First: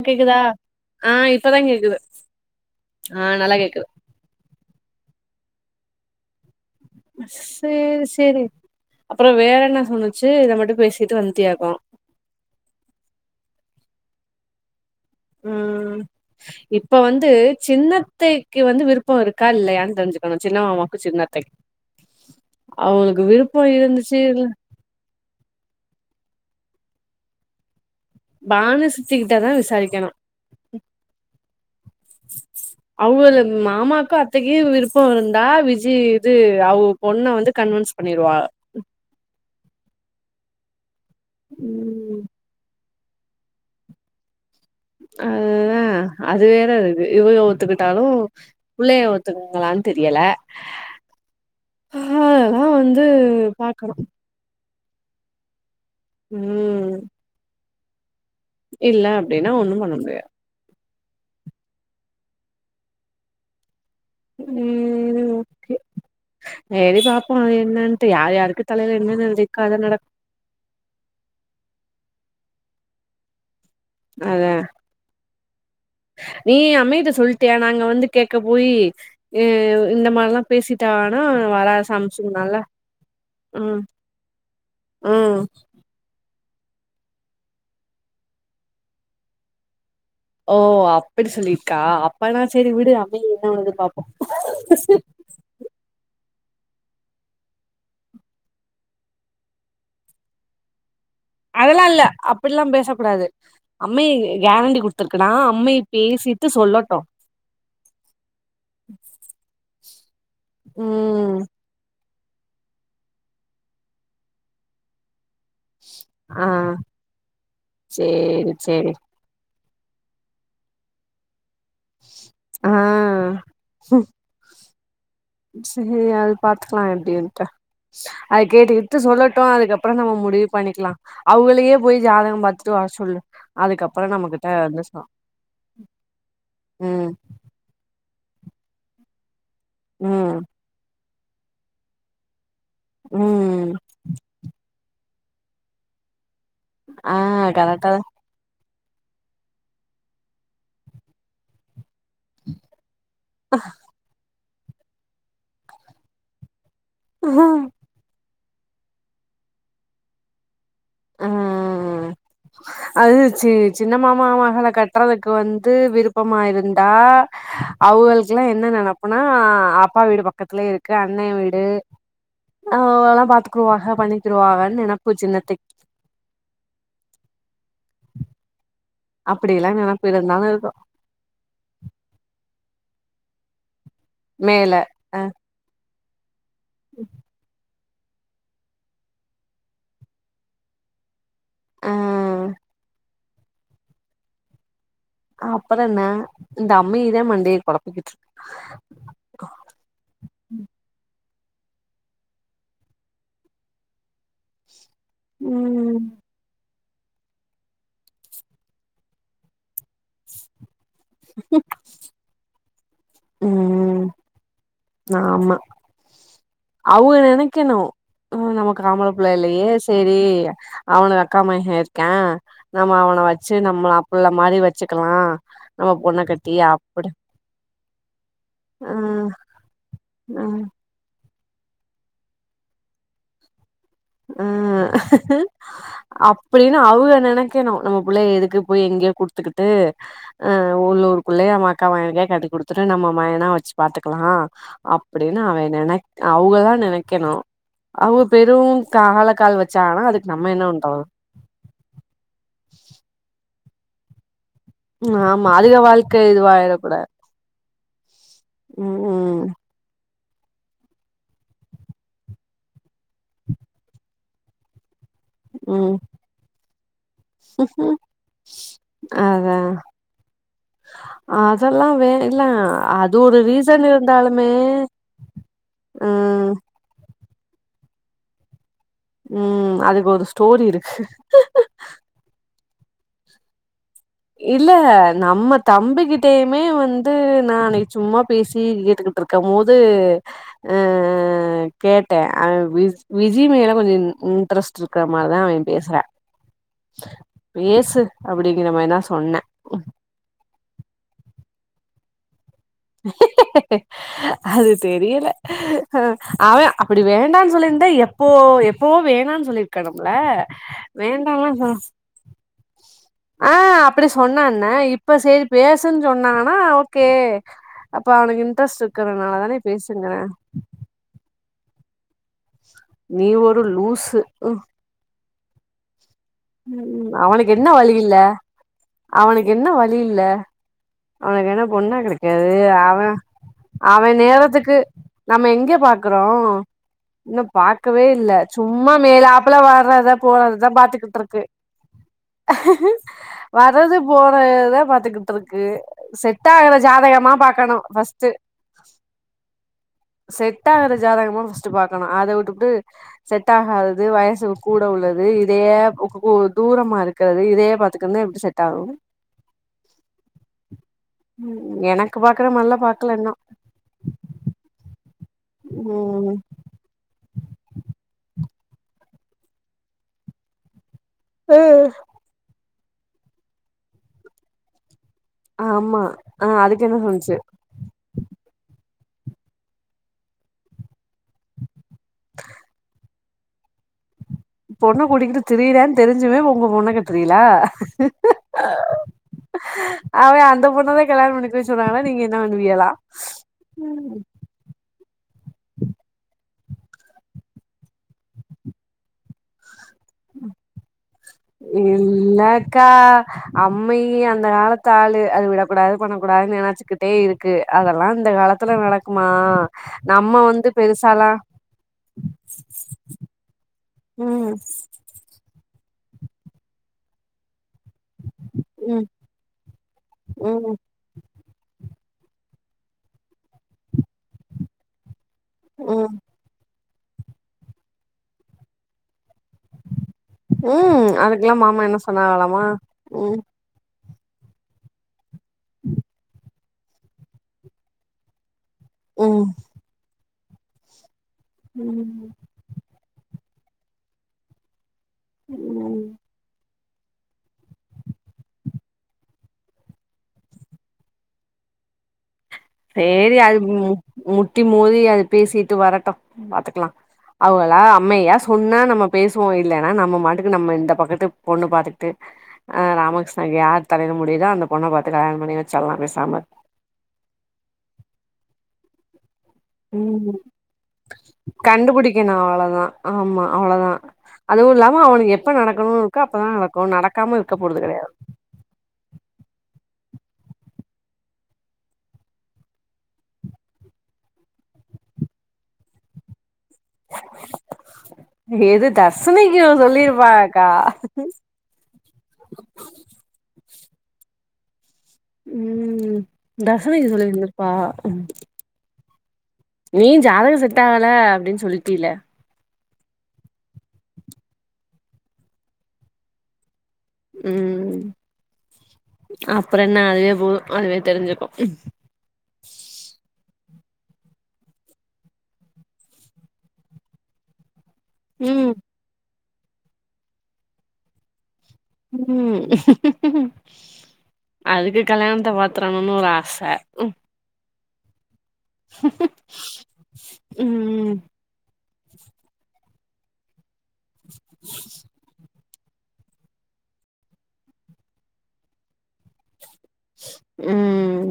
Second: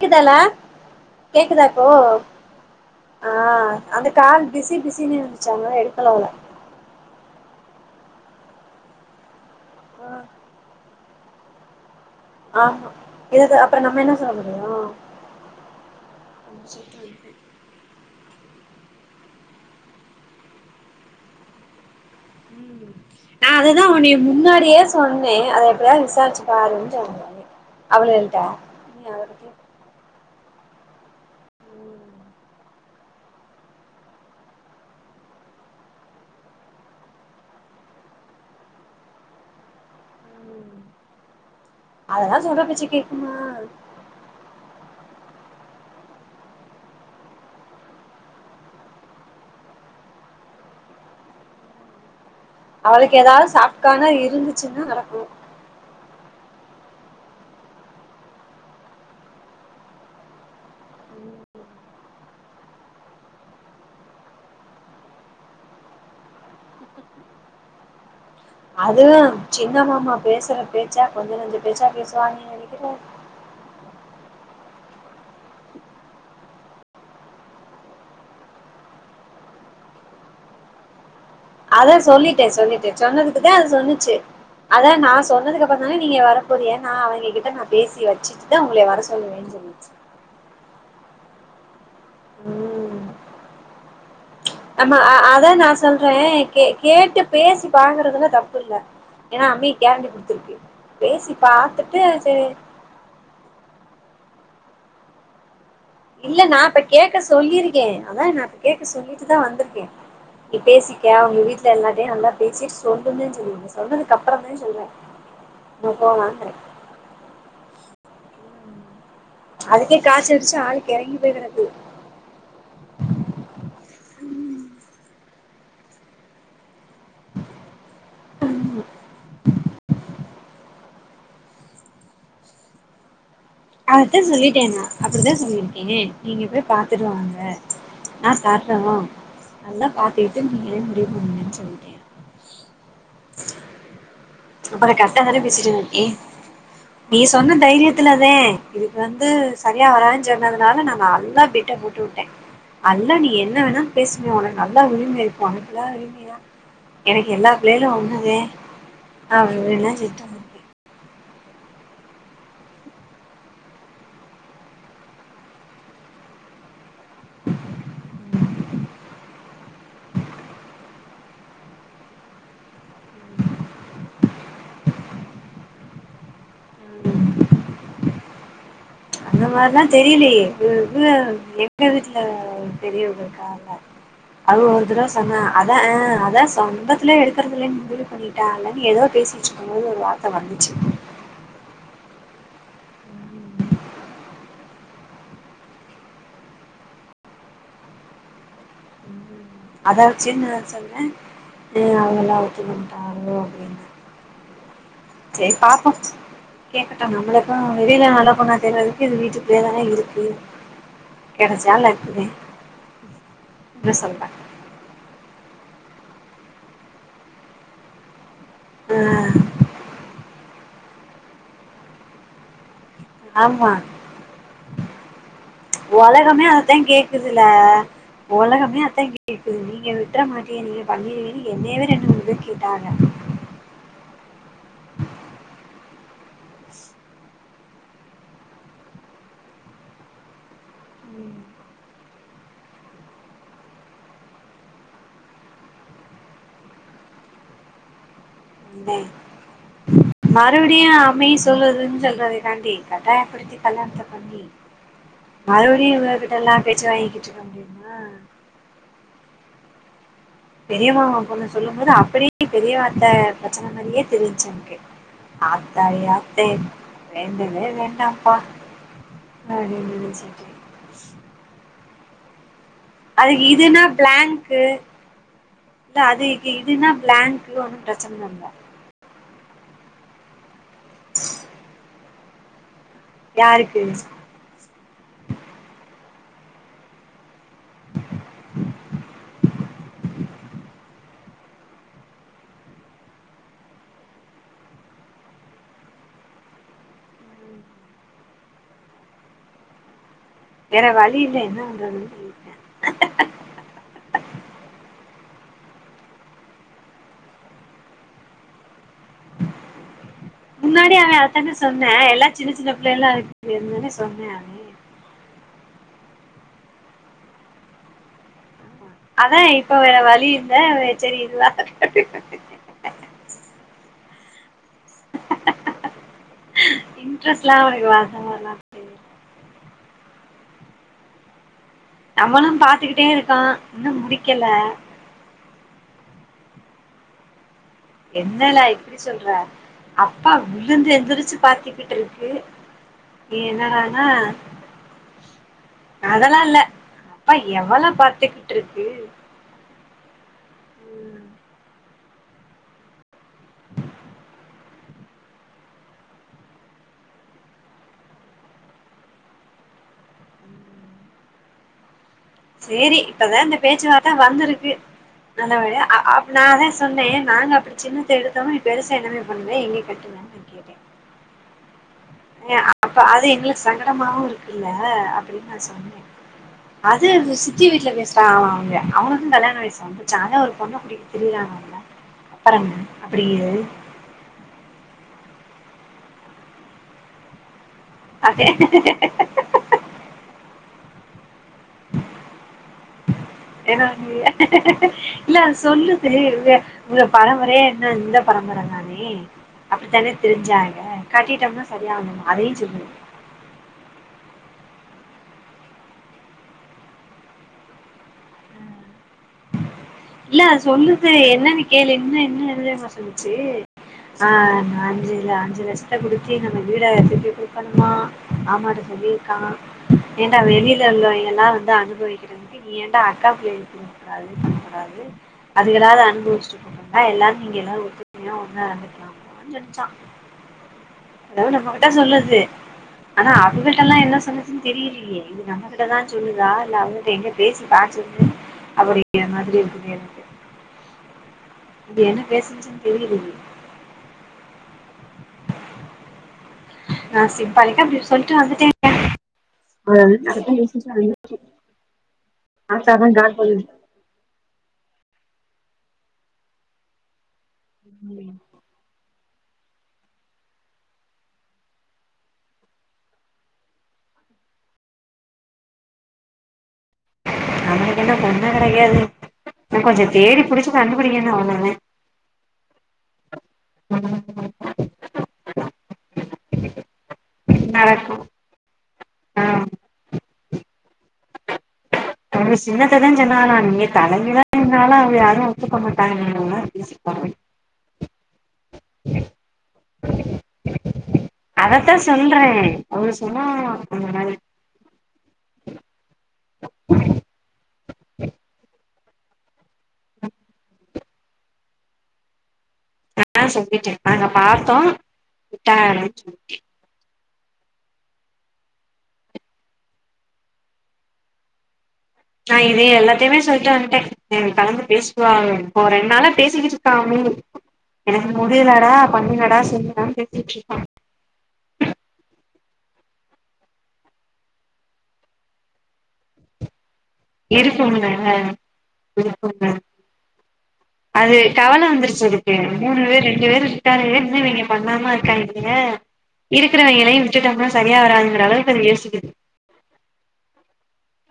கேக்குதால கேக்குதா ஆ இப்பதா கேக்குதா இப்ப கேக்குது ஆ நல்லா ஆஹ் கேக்குது அந்த கால் பிஸி பிஸினுவந்தூச்சி சொன்ன எடுக்கலோள்ள சேரி சேரி அப்புறம் வேற என்ன சொன்னுச்சு இதை மட்டும் பேசிட்டு வந்தியாக்கும் ஆமா இத அப்புறம் நம்ம என்ன சொல்ல முடியும் உம் இப்ப வந்து சின்ன அத்தை க்கு வந்து விருப்பம் இருக்கா இல்லையான்னு தெரிஞ்சுக்கணும் சின்ன மாமாவுக்கு சின்ன அத்தைக்கும் ம் ஆ அதுதான் உன்ன இருந்துச்சு இல்ல முன்னாடியே சொன்னேன் அதை எப்படியாவது விசாரிச்சி பாருன்சொன்னேன் பானு சித்திக்கிட்ட தான் விசாரிக்கணும் அவுங்க மாமாக்கும் அத்தைக்கும் விருப்பம் இருந்தா விஜி் இது அவுக பொண்ண வந்து கன்வின்ஸ் பண்ணிருவாக அததான் சொல்ற பேச்சு உம் அதான் அது வேற இருக்கு இவுக ஒத்துக்கிட்டாலும் புள்ளய ஒத்துக்கங்களான்னு தெரியல அதெல்லா வந்து அவளுக்கு ஏதாவது பாக்கணு சாப்கானா இருந்து என்ன நடக்கும் உம் இல்ல அப்டின்னா ஒண்ணும் பண்ண முடியாது உம்ஓகே எரி பாப்போம் என்னட்டு யார் யாரு அதுவும் சின்னமாமா பேசுற பேச்சா கொஞ்சம் நஞ்சம் பேச்சா பேச சுவானி கக்கல அதான் நீ அம்மைட்டத சொல்லிட்டிய நாங்க வந்து கேட்க போயி அஹ் இந்த மாரில்லாம் பேசிட்ட அதான் சொல்லிட்டேன் சொல்லிட்டேன் சொன்னதுக்குதான் அத ம் சொன்னுச்சு அதான் நான் ம் சொன்னதுக்கு அப்புறம் தானே நீங்க வர புரிய நான் அவுங்க கிட்ட நான் பேசி வச்சிட்டு தான் உங்களே வர சொல்லுவேன்ன சொல்லிச்சு ஓ அப்டி சொல்லிருக்கா அப்பனா சரி விடு ம் அம்ம என்ன பண்ணது பாப்போம் ஆமா அதா நா சொல்றே கேட்டு பேசி பாக்கறதுல தப்பு இல்ல ஏன்னா அம்ம கேரண்டி குடுத்துருக்கு பேசி அதெல்லாம் பாத்துட்டு இல்ல சரி அப்டிலாம் பேசக் கூடாது அம்ம கேரண்டி கொடுத்துருக்குனா அம்மை இல்ல பேசிட்டு நான் இப்ப சொல்லட்டு கேக்க சொல்லியிருக்கேன் அதான் நான் இப்ப கேக்க சொல்லிட்டுதான் வந்திருக்கேன் நீ பேசிக்கே ம் உங்க வீட்டுல எல்லார்ட்டையும் வந்தா பேசி சொல்லுந்தே சொல்லீங்க சொன்னதுக்கு அப்புறம்தான் சொல்றேன் அ போலங்கிற ஆ சேரி சேரி அதுக்கே காச்ச அடிச்சு ஆள் கிறங்கி போய் கிடகு ஆஹ் சேரி அது பாத்துக்கலாம் எப்டினுட்டு அது கேட்டு இட்டு சொல்லட்டும் அதுக்கப்பறம் நம்ப முடி பண்ணிக்கலாம் அவங்களையே போய் ஜாதகம் பாத்தட்டு வர சொல்லு அதுக்கப்புறோ அதத்தான் நம்மகிட்ட சொல்லிட்டேன் வந்து நான் சொ அப்படிதான் சொல்லிருக்கேன் நீங்க போய் ம் பாத்துடுவாங்க ஆஹ் சாப்டோம் நல்லா ம் பாத்துட்டு நீங்களே இது உண்மைனு சொல்லிட்டேன் உம் அப்பறம் கரெக்டா தானே பேசிட்டுருக்கேன் ஆ நீ சொன்ன கரெக்டா தைரியத்துலதேன் இது வந்து சரியா வராதுன்னு சொன்னதுனால நான் நல்லா பிட்ட முடி விட்டேன் அல்லா நீ என்ன வேணா பேசுமேன் உனக் நல்லா உரிமையா இருக்கு உனக்கு இல்லாத உரிமைய எனக்கு எல்லா பிள்ளைகளும் ஒண்ணுதேன் அவ [inaudible] உம் உம் அது சி சின்ன மாமா மகள கட்டுறதுக்கு வந்து விருப்பம்மாயிருந் தா அவுகளுக்கெல்லாம் என்ன நினைப்புனா அப்பா வீடு பக்கத்திலயே இருக்கு அண்ணா வீடு ஹ் எல்லாம் பாத்துக்குவாக பண்ணிக்கிருவாங்கன்னு நேனப்பு சின்னத்தைக்கு ம் அந்த அப்படியெல்லா மாரிலாம் நெனப்பு தெரியலையே இருந்தாலு இ இருக்கு வுக எங்க வீட்டுல பெரியவுங்கருக்காங்க அது மேல ஒரு தடவ அ சொன்ன அத அஹ் அத கம்பத்துலே எடுக்கறதில்ல இது பண்ணிட்டா இல்லன்னனு ஏதோ பேசிட்டு இருக்கும்போது ஒரு வார்த்தை வந்துச்சு ஆ ம் ம் அப்பறம் என்ன இந்த அம்மைதான் மண்டி குழப்பிக்கிட்டு இருக்கு அதா வச்சுன்னு சொல்றேன் அவங்கள ஒதுக்க மாட்டாங்களோ அப்டிண்டு சேரி பாப்போம் ம் கேக்கட்டும் நம்மளுக்கும் வெளில நல்ல பொண்ணா தெர்றதுக்கு இது வீட்டுக்குள்ளயே தானே இருக் கெடச்ச லக்கு தேன் உம் உம் ஆமா அவுக‌ நினைக்கணும் உம் நமக்கு ஆ ஆம்புள்ளையே இல்லையே சேரி அவனுக்கு அக்கா மகேஹன் இருக்கான் நம்ம அவனை வச்சு ஆமா நம்மள அப்புள்ள மாரி வச்சுக்கலாம் நம்ம பொண்ணை ஒலகமே கட்டி அப்படி உலகமே அத்தான் கேட்டு இருக்குது நீங்க விட்டுற ஆ மாட்டியிங்க நீங்க பண்ணிவிங்க என்னே ரெண்டு மூணு பேர் கேட்டாங்க உம் அப்படின்னு அவுக நினைக்கணும் நம்ம பிள்ளை எதுக்கு எனக்கோர் குடுத்துட்டு ஆஹ உள்ளூர் ம் குள்ளேயான் அவன் அக்கா ‌மகளுக்குகே கட்டி குடுத்து நம்ம மவேனா வச்சு பாத்துக்கலாம் அப்படி அவன் நினைக் அவுங்க தான் நினைக்கனும் அவுங்க பெ என்ன மறுபுடியும் பண்றது அம்மேயி சொல்லுது ன்னு சொல்லாறே தாண்டி கட்டாயபடுத்தி கல்யாணத்தை பண்ணி ஆமா அதுக மறுபடியு வாழ்க்கை இவகிட்ட எல்லா இதுவாயிர பேச்சு கூடாது வாங்கிக்கிட்டு இருக்க முடியுமா பெரியமாமா பொண்ணு சொல்லும் போது அப்படியே பெரிய வார்த்த பிரச்சனை மாதிரியே தெரிஞ்சுச்சு எனக்கு ஆத்தாடி ஆத்தே வேண்டவே வேண்டாம்ப்பா அதான் அப்டின்னு நெனச்சிட்டு அதெல்லாம் வே இல்லா அதுக்கு இதுன்னா பிளாங்க்கு இல்ல அது ம் இதுன்னா பிளாங்க் இது ஒன்னும் பிரச்சனை இல்ல உம் அதுக்கு ஒரு ஸ்டோரி இருக்கு யாருக்கு எப்பயுமே வந்து நான் அன்னைக்கு சும்மா பேசி கேட்டுக்கிட்டு இருக்கும் போது அஹ் கேட்டேன் அவ விஜி மேல கொஞ்சம் இன்ட்ரெஸ்ட் இருக்கிற மாரிதான் அவன் பேசறா பேசு அப்படிங்கிறன்ன சொன்ன வேற வழி இல்ல என்ன பண்றது அது தெரியல அவென் ‌அப்படி வேண்டாம்னு சொல்லியிருந்தா எப்போ எப்போ வேணாம்னு சொல்லிருக்கணும்ம்ல முன்னாடியே அவன் அதத்தானே சொன்னேன் எல்லாம் சின்ன சின்ன பிள்ளைகளா ஆ இருக்கு தானே அப்டி சொன்ன சொன்னான்ன அவேன் இப்ப சேரி பேசுன்னு சொன்னாங்கன்னா ஓகே அப்போ அவனுக்கு ன் அதான் இப்ப வேற வழி இல்ல சரி இதுவா அ க க [inaudible] ஒ உம் அவனுக்கு இன்ட்ரெஸ்ட்லா என்ன வழி இல்ல வர்ற மாரிலா தெரியல அவனுக்கு என்ன இல்ல அவனக்கு எனப் ஒண்ணா நம்மளு கிடைக்காது பாத்துக்கிட்டே அவன் இருக்கோ இன்னு அவன் முடிக்கல நேரத்துக்கு நம்ம எங்கே பாக்குறோம் இன்னும் பாக்கவே இல்ல என்னடா சும்மா இப்டி மேல சொல்ற ஆப்பல வர்றதா அப்பா போறதுதான் விழுந்து பாத்துக்கிட்டு எந்திரிச்சு இருக்கு பாத்துக்கிட்டு இருக்கு நீ வர்றது என்னடானா போறதான் பாத்துக்கிட்டு இருக்கு அதெல்லாம் செட் இல்ல ஆகுற ஜாதகமா அப்பா பாக்கணு எவ்வளோ ஃபர்ஸ்ட் பாத்துக்கிட்டு இருக்கு செட் ஆகுற ஜாதகமா பஸ்டு பாக்கணும் அதை விட்டுபட்டு செட் ஆகாதது வயசு கூட உள்ளது இதையே தூரமா இருக்கிறது இதையே பாத்துக்கருந்தா எப்டி செட் ஆகும் உம் எனக் சேரி இப்பதான் இந்த பேச்சுவார்த்தை வந்திருக்கு நல்லபடியா ம் நான்தான் சொன்னேன் நாங்க அப்டி சின்னத்தை எடுத்தும் பெருசா என்னாமே பண்ணுவத எங்கே கட்டலு நான் கேட்டேன் ஹும் அப்ப அது எங்களுக்கு சங்கடமாவும் இருக்குல்ல அப்டின்னு நான் ஆமா சொன்னேன் ஆ அதுக்கு என்ன அது சொன்னுச்சு சித்தி வீட்டுல பேசுறாங்க லா அவுங்க அவனுக்கும் கல்யாண வயசும் வந்துச்சுஅத ஒரு பொண்ணை கூட்டிட்டு திரியறனாங்கல அப்றம் என்ன அப்டியே பொண்ணு கூட்டிக்கிட்டு திரியிரான்னு தெரிஞ்சுமே உங்க பொண்ண கட்ரிகளா அதேன் இப்பவே கல்யாணம் பண்ணிக் சொன்னாங்கா நீங்க என்ன பண்ணுவியலாம் என்ன உம் பண்ணுவீங்க இல்ல அ சொல்லுது இங்க உங்க பரம்பரையே என்ன இந்த பரம்பரை தானே அப்டித்தானே திரிஞ்சாக இல்லக்கா அம்மையி அந்த காலத்து தாலு அது விடக்கூடாது பண்ணக்கூடாதுன்னு நெனைச்சுக்கிட்டே இருக்கு அதெல்லாம் இந்த காலத்துல நடக்குமா இல்ல நம்ம வந்து சொல்லுது பெருசாலா என்னன்னு கேளு என்ன என்ன இருங்க சொல்லிச்சு ம் ஆஹ் நன்றித விசத குடுச்சி நம்ம வீட திருப்பி மா மாமா ம் சொல்லியிருக்கான் ஏண்டா ம் வெளியில உள்ளவங்களாம் எல்லாம் வந்து அனுபவிக்க நீ ஏண்டா அக்கா புள்ளைகளுக்கு குடுக்க கூடாது அது அது ஏதாவது ம் அனுபவிச்சுருக்கும் ஆ எல்லாரும் நீங்க எல்லாரும் ஒற்றுமையா ஒண்ணா இருந்துக்கலாம் சொல்லுச்சான் ம் அதாவது அதுக்கெல்லா மாமா நம்மகிட்ட என்ன சொல்லுது சொன்னாகலாமா ஆனா ம் அவுகள்டல்லாம் என்ன சொன்னுசுனு தெரியலையே இது நம்மகிட்டதான் சொல்லுதா அவுகட்ட எங்க பேசி பாச்சிருது அப்படிங்ககூற ம் மாரி இருக்கு இது என்ன ம் பேசின்ச்சு தெரியலையே உம் நான் சிம்பாளிக்கா அப்டி சொல்லிட்டு வந்துட்டே [inaudible] செரி அது மு மு முட்டி மோதி அது பேசிட்டு வரட்டும் பாத்துக்கலாம் அவளா அம்மையா சொன்னா நம்ம பேசுவோம் இல்லைன்னா நம்ம மாட்டுக்கு நம்ம இந்த பக்கத்து பொண்ணு பாத்துக்கட்டு அஹ் ராமகிருஷ்ணாக்கு யார் தலையிட முடியுதோ அந்த பொண்ணை பார்த்து கல்யாணம் பண்ணி வச்சல்லலாம் பேசாம இரு அவனுக்கு என்ன பொன்னா கெடைக்காது இன்ன கொஞ்சோ உம் தேடி புடிச்சு கண்டுபிடிக்கணு அவ்ளோதா கண்டுபிடிக்கனும் அவ்வளவுதான் ஆமா அவ்வளவுதான் அதுவும் இல்லாம அவனுக்கு எப்ப நடக்கணும்னு இருக்கோ அப்பதான் நடக்கும் நடக்காம இருக்க போறது கிடையாது நடக்கு ஆ உங்க சின்னத்ததான் சொன்னாங்களா நீங்க தலைகீழா நின்னாலும் அவங்க யாரும் ஒத்துக்க மாட்டாங்கங்க எது தர்சனிக்கும் சொல்லிருப்பாக்கா அதத்தா ஆ உம் தசமிக்கு சொல்லியிருந்தருப்பா நீ ஜாதகம் செட் ஆகல அப்படின்னு சொல்லிட்டல ஆஹ் சொல்லிட்டேன் நாங்க பார்த்தோம் செட் ஆகலனு சுல்லிட்டேன் உம் அப்புறம் என்ன அதுவே போதும் அதுவே தெரிஞ்சுக்கும் நான் இதே எல்லாத்தையுமே சொல்லிட்டு வந்துட்டேன் கலந்து பேசுவாங்க இப்போ ரெண்டு நாளா பேசிக்கிட்டு இருக்காங்க எனக்கு ம் முடியலடா பண்ணு என்னடா சொல்லு டா பேசிட்டு இருக்கான் உம் அதுக்கு கல்யாணத்தை பாத்துரணும்னு ஒரு ஆசை இருப்போங்கஹ ம் அது கவலை வந்துருச்சு பசங்க மூணு பேர் ரெண்டு பேர் என்னவிங்க பண்ணாம இருக்கா இருக்காய்ங்க இருக்கிறவங்களையும் விட்டுட்டோம்னா சரியா வராதுங்கிற அளவுக்கு அது யோசிக்குது உம்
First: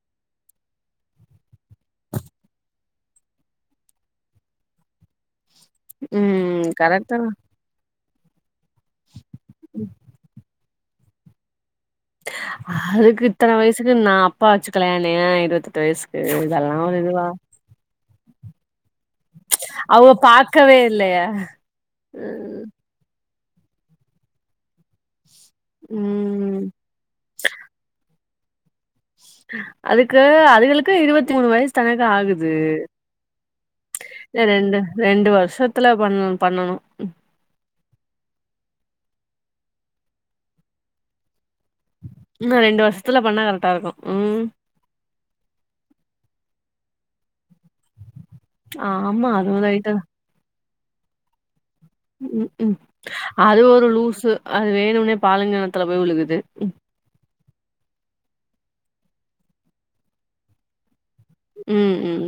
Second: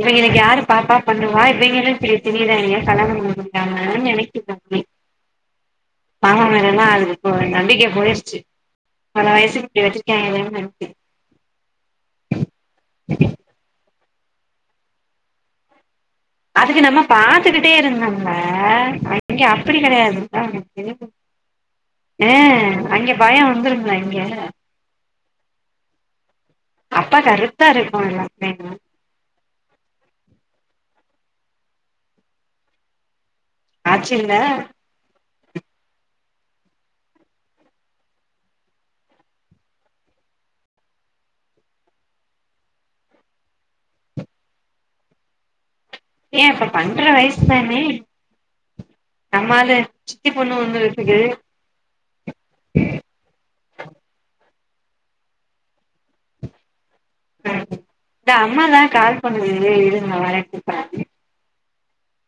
இவங்க எனக்கு யாரு பாப்பா பண்வா இவங்களும் இப்படி திறிறாங்க கல்யாணம் பண்ண முடியாம நினைக்கிதோ அப்டி ம் பசங்கமேல்லாம் அதுக்கு கரெக்டா இப்ப நம்பிக்கைய போச்சு சரி கல்யாண வயசு இப்படி வச்சிருக்காங்ளேனு அதுக்கு இத்தனை வயசுக்கு நா அப்பா வச்சுகலய என்னய இருபத்தெட்டு வயசு அதுக்கு நம்ம பாத்துக்கிட்டே இருந்தோம் ஆஹ இங்க அப்படி அவங்க கிடையாது பாக்கவே இல்லையே ம் அங்க பையன் வந்துருங்கா இங்க ம் அப்ப கருத்தா இருக்கும் எல்லாம் வேங்கு அதுக்கு அதுகளுக்கு இருபத்து மூணு வயசு தானக்க ஆகுது ஆச்சுல்ல ரெண்டு ரெண்டு வருஷத்துல பண்ணு பண்ணணும் ரெண்டு வருஷத்துல பண்ணா கரெக்டா இருக்கும் உம் ஏன் இப்ப பண்ற வயசு தானே ஆமா அதுவு நம்மாலு ரைட்டு தா சித்தி பொண்ணு ஒண்ணு [inaudible] ம் ம் அது ஒரு லூசு அது வேணும்னே பாலுங்கெணத்துல போய் விழுகுது ஹம் இந்த அம்மாதான் கால் பண்ணுது இரு இருவரேன் கூப்பரேன் உம் உம்